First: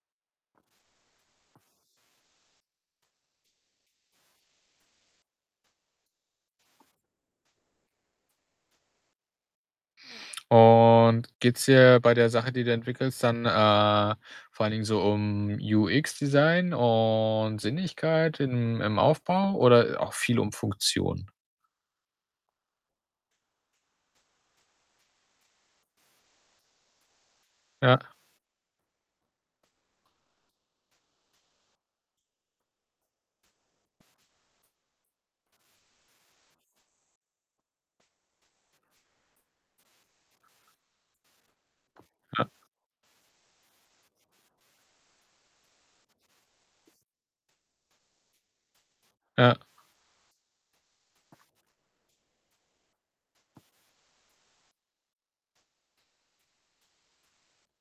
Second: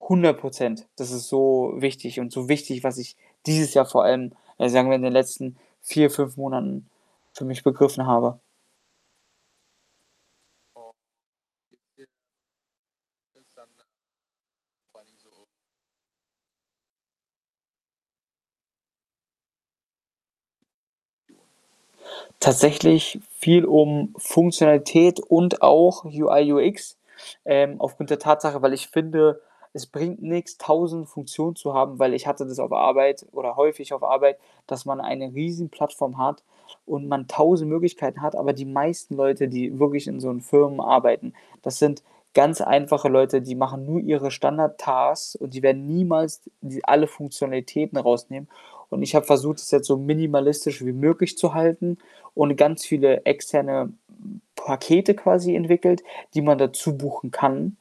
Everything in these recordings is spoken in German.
100 %. Das ist so wichtig und so wichtig, was ich dieses Jahr vor allem, äh, sagen wir, in den letzten 4, 5 Monaten für mich begriffen habe. Und geht's dir bei der Sache, die du entwickelst, dann, äh, vor allen Dingen so um UX Design und Sinnlichkeit im im Aufbau oder auch viel um Funktion? Tatsächlich viel um Funktionalität und auch UI, UX, ähm, Ja. aufgrund der Tatsache, weil ich finde, es bringt nix, 1.000 Funktionen zu haben, weil ich hatte das auf Arbeit oder häufig auf Arbeit, dass man eine Riesenplattform hat und man 1.000 Möglichkeiten hat. Aber die meisten Leute, die wirklich in so 'n Firmen arbeiten, das sind Ja. ganz einfache Leute, die machen nur ihre Standard Tasks und die werden niemals d die alle Funktionalitäten rausnehmen. Und ich habe Ja. versucht, das jetzt so minimalistisch wie möglich zu halten und ganz viele externe, hm, Pakete quasi entwickelt, die man dazu buchen kann.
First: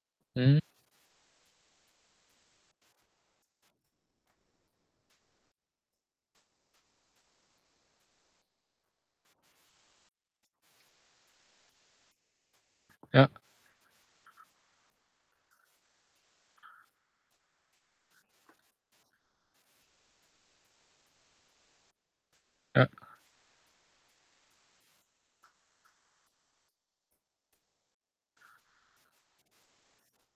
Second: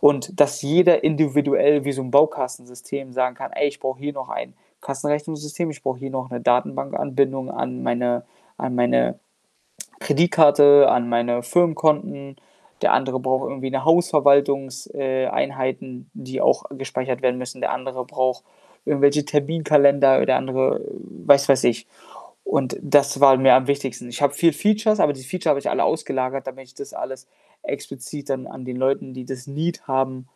Und, Mhm. dass jeder individuell wie so 'n Baukastensystem sagen kann: „Ey, ich brauche hier noch ein Kassenrechnungssystem. Ich brauche hier noch 'ne Datenbankanbindung an meine an meine Kreditkarte, an meine Firmenkonten.“ Der andere Ja. braucht irgendwie 'ne Hausverwaltungs äh, Einheiten, die auch gespeichert werden müssen. Der andere braucht irgendwelche Terminkalender oder andere was weiß ich und Ja. das war mir am wichtigsten. Ich habe viel Features, aber diese Feature habe ich alle ausgelagert, damit ich das alles explizit dann an den Leuten, die das Need haben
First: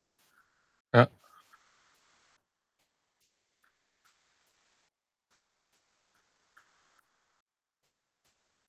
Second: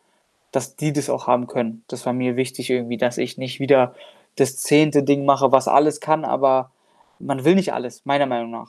dass die Ja. das auch haben können. Das war mir wichtig irgendwie, dass ich nicht wieder das 10. Ding mache, was alles kann, aber man will nicht alles, meiner Meinung nach.